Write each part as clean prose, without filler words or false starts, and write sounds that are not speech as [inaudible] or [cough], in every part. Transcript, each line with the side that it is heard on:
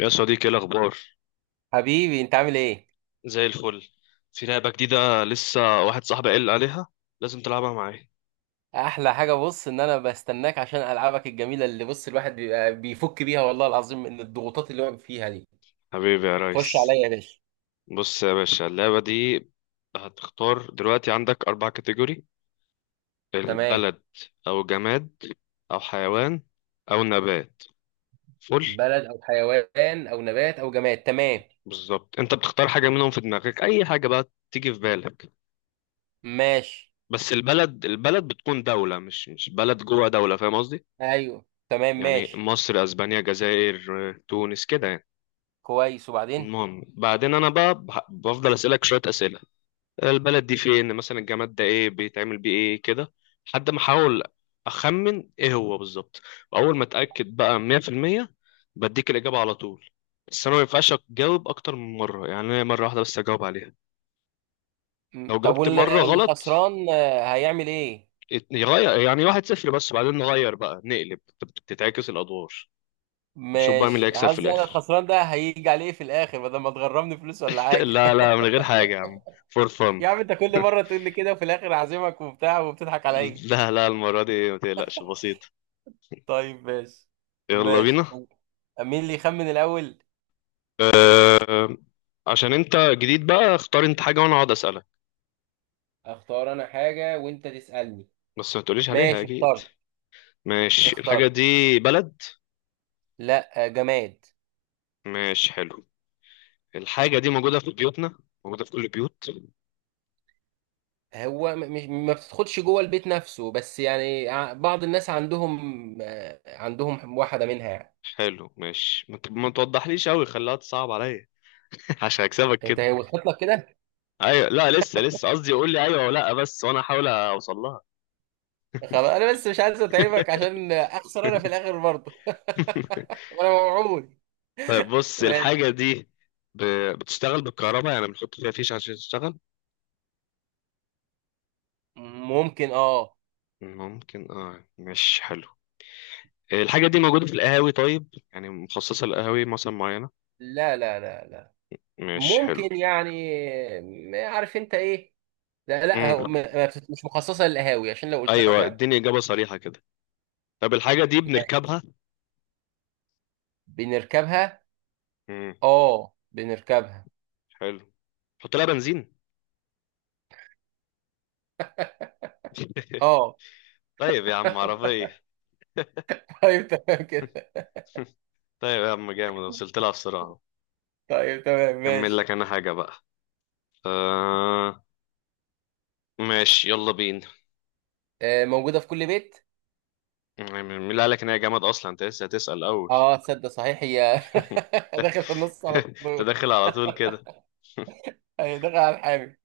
left: يا صديقي ايه الاخبار؟
right: حبيبي انت عامل ايه؟
left: زي الفل. في لعبه جديده لسه واحد صاحبي قال عليها، لازم تلعبها معايا.
right: احلى حاجه، بص ان انا بستناك عشان العابك الجميله، اللي بص الواحد بيبقى بيفك بيها والله العظيم من الضغوطات اللي هو فيها دي.
left: حبيبي يا
right: خش
left: ريس.
right: عليا يا باشا.
left: بص يا باشا، اللعبه دي هتختار دلوقتي عندك اربع كاتيجوري:
right: تمام.
left: البلد او جماد او حيوان او نبات. فل.
right: بلد او حيوان او نبات او جماد، تمام.
left: بالظبط، انت بتختار حاجه منهم في دماغك، اي حاجه بقى تيجي في بالك.
right: ماشي.
left: بس البلد، البلد بتكون دوله مش بلد جوه دوله، فاهم قصدي؟
right: ايوه، تمام،
left: يعني
right: ماشي.
left: مصر، اسبانيا، جزائر، تونس، كده يعني.
right: كويس، وبعدين؟
left: المهم بعدين انا بقى بفضل اسالك شويه اسئله: البلد دي فين مثلا، الجماد ده ايه، بيتعمل بيه ايه، كده، لحد ما احاول اخمن ايه هو بالظبط. واول ما اتاكد بقى 100%، بديك الاجابه على طول. بس انا ما ينفعش اجاوب اكتر من مره، يعني أنا مره واحده بس اجاوب عليها. لو
right: طب
left: جبت مره غلط،
right: الخسران هيعمل ايه؟
left: يغير، يعني واحد صفر، بس بعدين نغير بقى، نقلب، تتعكس الادوار. نشوف بقى مين اللي
right: ماشي،
left: هيكسب في
right: قصدي انا
left: الاخر.
right: الخسران ده هيجي عليه في الاخر، بدل ما تغرمني فلوس ولا
left: [laughs]
right: حاجه.
left: لا لا، من غير حاجه يا عم، فور
right: [laughs]
left: فن.
right: يا عم، انت كل مره تقول لي كده، وفي الاخر اعزمك وبتاع وبتضحك عليا.
left: لا لا، المرة دي ما تقلقش، بسيط.
right: طيب، ماشي.
left: يلا بينا.
right: ماشي. مين اللي يخمن الأول؟
left: عشان انت جديد بقى، اختار انت حاجة وانا اقعد اسألك،
right: اختار انا حاجة وانت تسألني.
left: بس ما تقوليش عليها
right: ماشي،
left: اكيد.
right: اخترت.
left: ماشي، الحاجة
right: اخترت.
left: دي بلد.
right: لا، جماد.
left: ماشي، حلو. الحاجة دي موجودة في بيوتنا، موجودة في كل البيوت.
right: هو مش ما بتدخلش جوه البيت نفسه، بس يعني بعض الناس عندهم، عندهم واحدة منها يعني.
left: حلو ماشي، ما توضحليش قوي، خليها تصعب عليا. [laughs] عشان اكسبك
right: انت
left: كده.
right: وصلت لك كده.
left: ايوه، لا لسه لسه، قصدي قول لي ايوه ولا لا بس، وانا احاول اوصل لها.
right: خلاص، انا بس مش عايز اتعبك عشان اخسر انا في الاخر برضه. [laughs]
left: [laughs]
right: وانا موعود.
left: طيب بص، الحاجة
right: ماشي.
left: دي ب... بتشتغل بالكهرباء، يعني بنحط فيها فيش عشان تشتغل.
right: ممكن، اه.
left: ممكن اه؟ ماشي حلو. الحاجة دي موجودة في القهاوي طيب، يعني مخصصة للقهاوي مثلا معينة.
right: لا لا لا لا.
left: مش حلو.
right: ممكن يعني. عارف انت ايه. لا لا، هو
left: امم
right: ما بتت- مش مخصصه للقهاوي، عشان لو قلت لك
left: ايوه،
right: هتعرف.
left: اديني إجابة صريحة كده. طب الحاجة دي
right: ماشي.
left: بنركبها.
right: بنركبها.
left: امم
right: اه، بنركبها.
left: حلو. حط لها بنزين. [laughs]
right: اه.
left: طيب يا عم،
right: [laughs]
left: عربية.
right: طيب، تمام كده.
left: [laughs] طيب يا عم جامد، وصلت لها بسرعة.
right: طيب، تمام،
left: كمل
right: ماشي.
left: لك انا حاجة بقى. آه ماشي، يلا بينا.
right: موجوده في كل بيت.
left: مين اللي قالك ان هي جامد اصلا؟ انت لسه هتسأل اول.
right: اه، تصدق صحيح هي. [laughs] داخل في النص على
left: [laughs]
right: طول.
left: تدخل على طول كده. [laughs]
right: هي داخل على الحامي.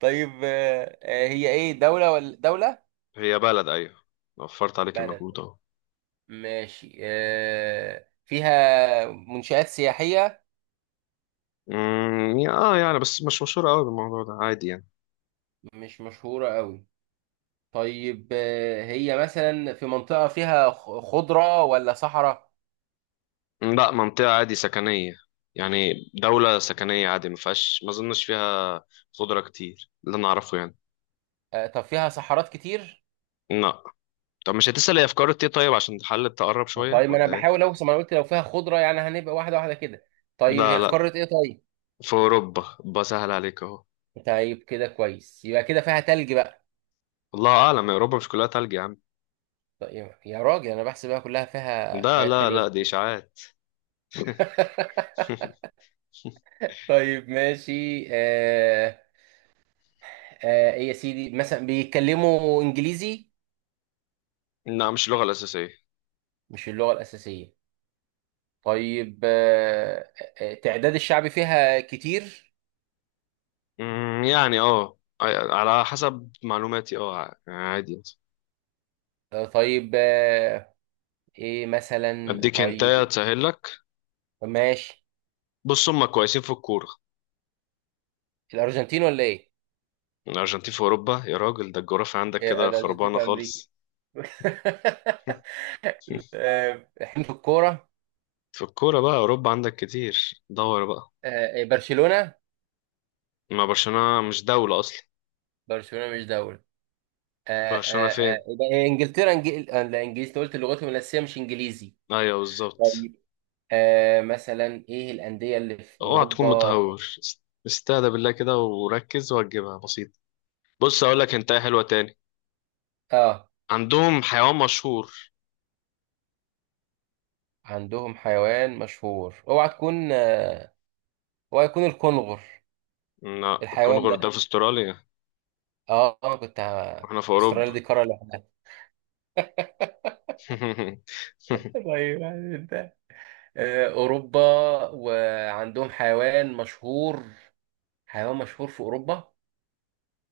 right: طيب، هي ايه، دوله ولا دوله؟
left: هي بلد، ايوه، وفرت عليك
right: بلد.
left: المجهود اهو.
right: ماشي، فيها منشآت سياحيه.
left: اه يعني، بس مش مشهورة قوي بالموضوع ده، عادي يعني.
right: مش مشهوره قوي. طيب، هي مثلا في منطقة فيها خضرة ولا صحراء؟
left: لا، منطقة عادي سكنية، يعني دولة سكنية عادي، ما فيهاش، ما اظنش فيها خضرة كتير اللي انا اعرفه يعني.
right: طب فيها صحارات كتير؟
left: لا. طب مش هتسأل هي افكار ايه طيب، عشان تحل، تقرب شوية،
right: طيب، ما انا
left: ولا ايه؟
right: بحاول اوصل، ما انا قلت لو فيها خضرة يعني هنبقى واحدة واحدة كده. طيب،
left: لا
right: هي في
left: لا،
right: قارة ايه طيب؟
left: في اوروبا، بسهل عليك اهو.
right: طيب كده كويس، يبقى كده فيها تلج بقى.
left: الله اعلم، يا اوروبا مش كلها تلج يا عم.
right: طيب يا راجل، انا بحسب بقى كلها فيها
left: ده
right: حاجات
left: لا
right: حلوة
left: لا،
right: زي.
left: دي اشاعات.
right: [laughs]
left: [laughs]
right: طيب، ماشي. إيه يا سيدي، مثلا بيتكلموا انجليزي؟
left: لا، مش اللغة الأساسية.
right: مش اللغة الأساسية. طيب. تعداد الشعب فيها كتير؟
left: يعني اه، على حسب معلوماتي اه، عادي.
right: طيب، ايه مثلا
left: اديك هنتايه
right: طيب.
left: تسهل لك.
right: ماشي.
left: بص، هم كويسين في الكورة.
right: الارجنتين ولا ايه؟
left: الأرجنتين في أوروبا يا راجل؟ ده الجغرافيا عندك
right: إيه،
left: كده
right: الارجنتين
left: خربانة
right: في امريكا.
left: خالص.
right: [laughs]
left: [laughs]
right: احنا في الكوره.
left: في الكورة بقى، أوروبا عندك كتير، دور بقى.
right: إيه، برشلونه.
left: ما برشلونة مش دولة أصلا.
right: برشلونه مش دوله.
left: برشلونة فين؟
right: يبقى إيه، انجلترا إنجل... آه، لا، انجليزي، أنت قلت لغتهم الاساسيه مش انجليزي.
left: أيوة بالظبط.
right: طيب، مثلا ايه الانديه اللي في
left: اوعى تكون
right: اوروبا؟
left: متهور، استهدى بالله كده وركز وهتجيبها بسيط. بص أقول لك أنت إيه حلوة تاني.
right: اه،
left: عندهم حيوان مشهور.
right: عندهم حيوان مشهور، اوعى تكون اوعى يكون الكونغر
left: لا،
right: الحيوان
left: الكونغر ده
right: ده.
left: في استراليا،
right: اه، كنت
left: واحنا في
right: استراليا دي
left: أوروبا.
right: قارة لوحدها.
left: [laughs]
right: طيب يعني انت، اوروبا، وعندهم حيوان مشهور، حيوان مشهور في اوروبا.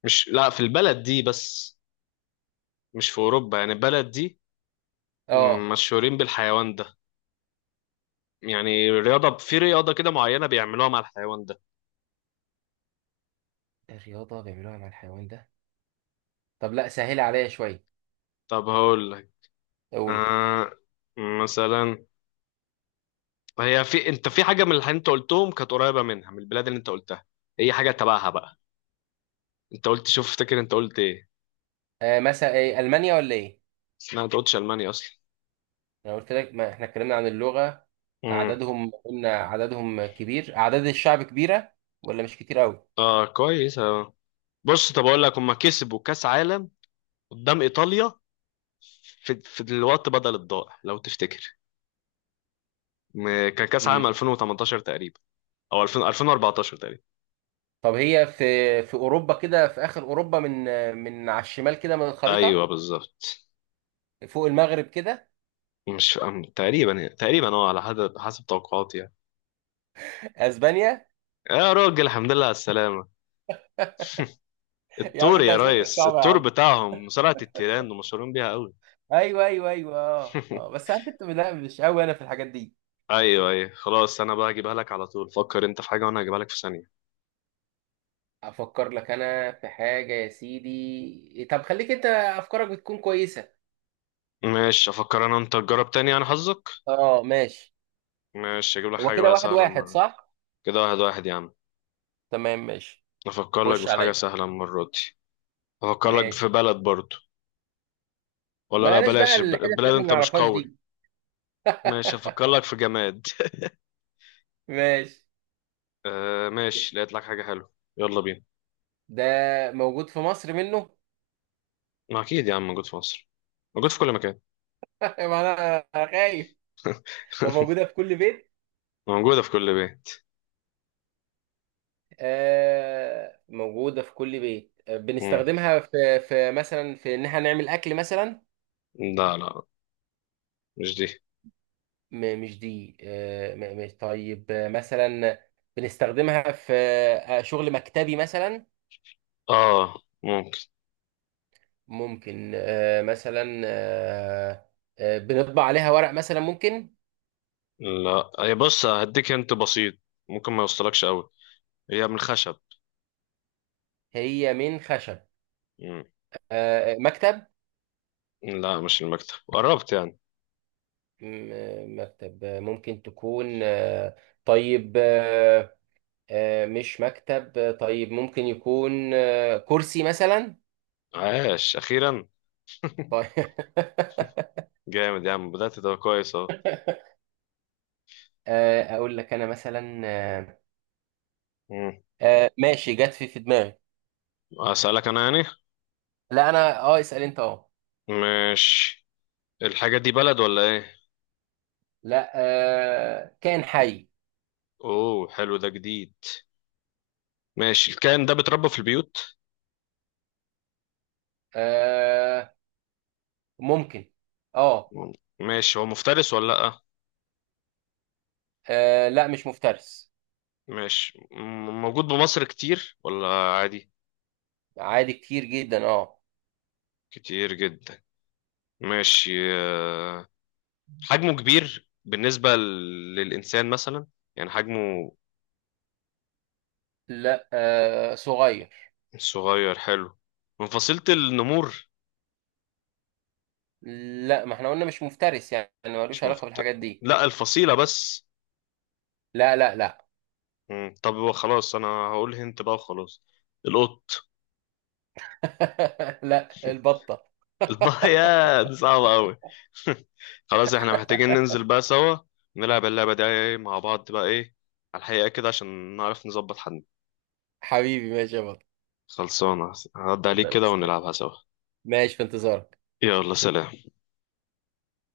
left: مش لا، في البلد دي بس، مش في أوروبا، يعني البلد دي
right: اه.
left: مشهورين بالحيوان ده، يعني في رياضة كده معينة بيعملوها مع الحيوان ده.
right: إيه الرياضه بيعملوها مع الحيوان ده؟ طب لا، سهل عليا شويه.
left: طب هقول لك،
right: اقول.
left: آه، مثلا، هي، في انت في حاجة من اللي انت قلتهم كانت قريبة منها، من البلاد اللي انت قلتها، هي حاجة تبعها بقى. انت قلت، شوف افتكر انت قلت ايه.
right: مثلا ايه، المانيا ولا ايه؟
left: لا، انت قلتش ألمانيا اصلا.
right: انا قلت لك، ما احنا اتكلمنا عن اللغه،
left: امم،
right: اعدادهم قلنا اعدادهم كبير، اعداد الشعب كبيره، ولا مش كتير قوي.
left: اه كويس اه، بص طب اقول لك، هما كسبوا كأس عالم قدام ايطاليا، في الوقت بدل الضائع لو تفتكر. كان كأس
right: مم.
left: عالم 2018 تقريبا، او 2000، 2014 تقريبا.
right: طب هي في، في اوروبا كده، في اخر اوروبا من، من على الشمال كده من
left: ايوه
right: الخريطه،
left: بالظبط.
right: فوق المغرب كده.
left: مش أم- تقريبا تقريبا اه، على حسب توقعاتي يعني.
right: اسبانيا.
left: يا راجل الحمد لله على السلامة.
right: يا عم،
left: التور
right: انت
left: يا
right: اسئلتك
left: ريس،
right: صعبه يا
left: التور
right: عم.
left: بتاعهم، مصارعة التيران، ومشهورين بيها قوي.
right: ايوه، ايوه، ايوه، اه، اه،
left: [laughs]
right: بس انا كنت لا، مش قوي انا في الحاجات دي.
left: ايوه ايوه، خلاص انا بقى هجيبها لك على طول. فكر انت في حاجة وانا هجيبها لك في ثانية.
right: افكر لك انا في حاجه يا سيدي، طب خليك انت، افكارك بتكون كويسه.
left: ماشي، افكر انا، انت تجرب تاني يعني حظك.
right: اه ماشي.
left: ماشي، اجيب لك
right: هو
left: حاجة
right: كده
left: بقى
right: واحد
left: سهلة
right: واحد
left: المرة.
right: صح؟
left: كده واحد واحد يا عم.
right: تمام، ماشي.
left: افكر لك
right: خش
left: في حاجة
right: عليا.
left: سهلة المرة دي. افكر لك في
right: ماشي.
left: بلد برضه. ولا لا
right: بلاش بقى
left: بلاش،
right: الحتت اللي
left: البلاد
right: احنا ما
left: انت مش
right: نعرفهاش
left: قوي.
right: دي.
left: ماشي،
right: [laughs]
left: افكر لك في جماد.
right: ماشي.
left: [laughs] آه ماشي، لقيت لك حاجة حلوة. يلا بينا.
right: ده موجود في مصر منه.
left: ما اكيد يا عم، موجود في مصر، موجود في كل مكان.
right: [laughs] ما انا خايف. ده
left: [laughs]
right: موجوده في كل بيت.
left: موجودة في كل بيت.
right: موجودة في كل بيت،
left: مم.
right: بنستخدمها في مثلا، في إن إحنا نعمل أكل مثلا.
left: لا لا، مش دي.
right: مش دي. مش. طيب، مثلا بنستخدمها في شغل مكتبي مثلا.
left: اه ممكن.
right: ممكن. مثلا بنطبع عليها ورق مثلا، ممكن.
left: لا، هي بص، هديك انت بسيط، ممكن ما يوصلكش قوي. هي من الخشب.
right: هي من خشب؟
left: مم.
right: مكتب.
left: لا، مش المكتب، قربت يعني.
right: مكتب ممكن تكون. طيب مش مكتب. طيب ممكن يكون كرسي مثلا.
left: عاش اخيرا. [laughs]
right: طيب. [laughs]
left: جامد يا عم، بدأت، ده كويس اهو.
right: اقول لك انا مثلا
left: مم.
right: ماشي، جت في دماغي.
left: اسألك انا يعني؟
right: لا، انا اه، اسال انت اه.
left: مش، الحاجة دي بلد ولا ايه؟
right: لا، كائن حي.
left: اوه حلو، ده جديد. ماشي، الكائن ده بيتربى في البيوت.
right: آه، ممكن. اه.
left: ماشي، هو مفترس ولا لأ؟
right: لا مش مفترس.
left: ماشي، موجود بمصر كتير ولا عادي؟
right: عادي، كتير جدا اه.
left: كتير جدا. ماشي. آه، حجمه كبير بالنسبة للإنسان مثلا؟ يعني حجمه.
right: لا، صغير.
left: صغير، حلو. من فصيلة النمور.
right: لا، ما احنا قلنا مش مفترس، يعني ملوش
left: مش
right: علاقة
left: مفت...
right: بالحاجات دي.
left: لا الفصيلة بس.
right: لا لا لا.
left: طب خلاص أنا هقول هنت بقى وخلاص. القط.
right: [laughs] لا،
left: [laughs]
right: البطة.
left: يا دي صعبة أوي. [laughs] خلاص، احنا محتاجين ننزل بقى سوا، نلعب اللعبة دي مع بعض بقى، ايه، على الحقيقة كده، عشان نعرف نظبط حد.
right: حبيبي ماشي يا بطة.
left: خلصانة، هعدي عليك
right: لا،
left: كده
right: بإذن الله.
left: ونلعبها سوا.
right: ماشي، في انتظارك.
left: يلا، سلام.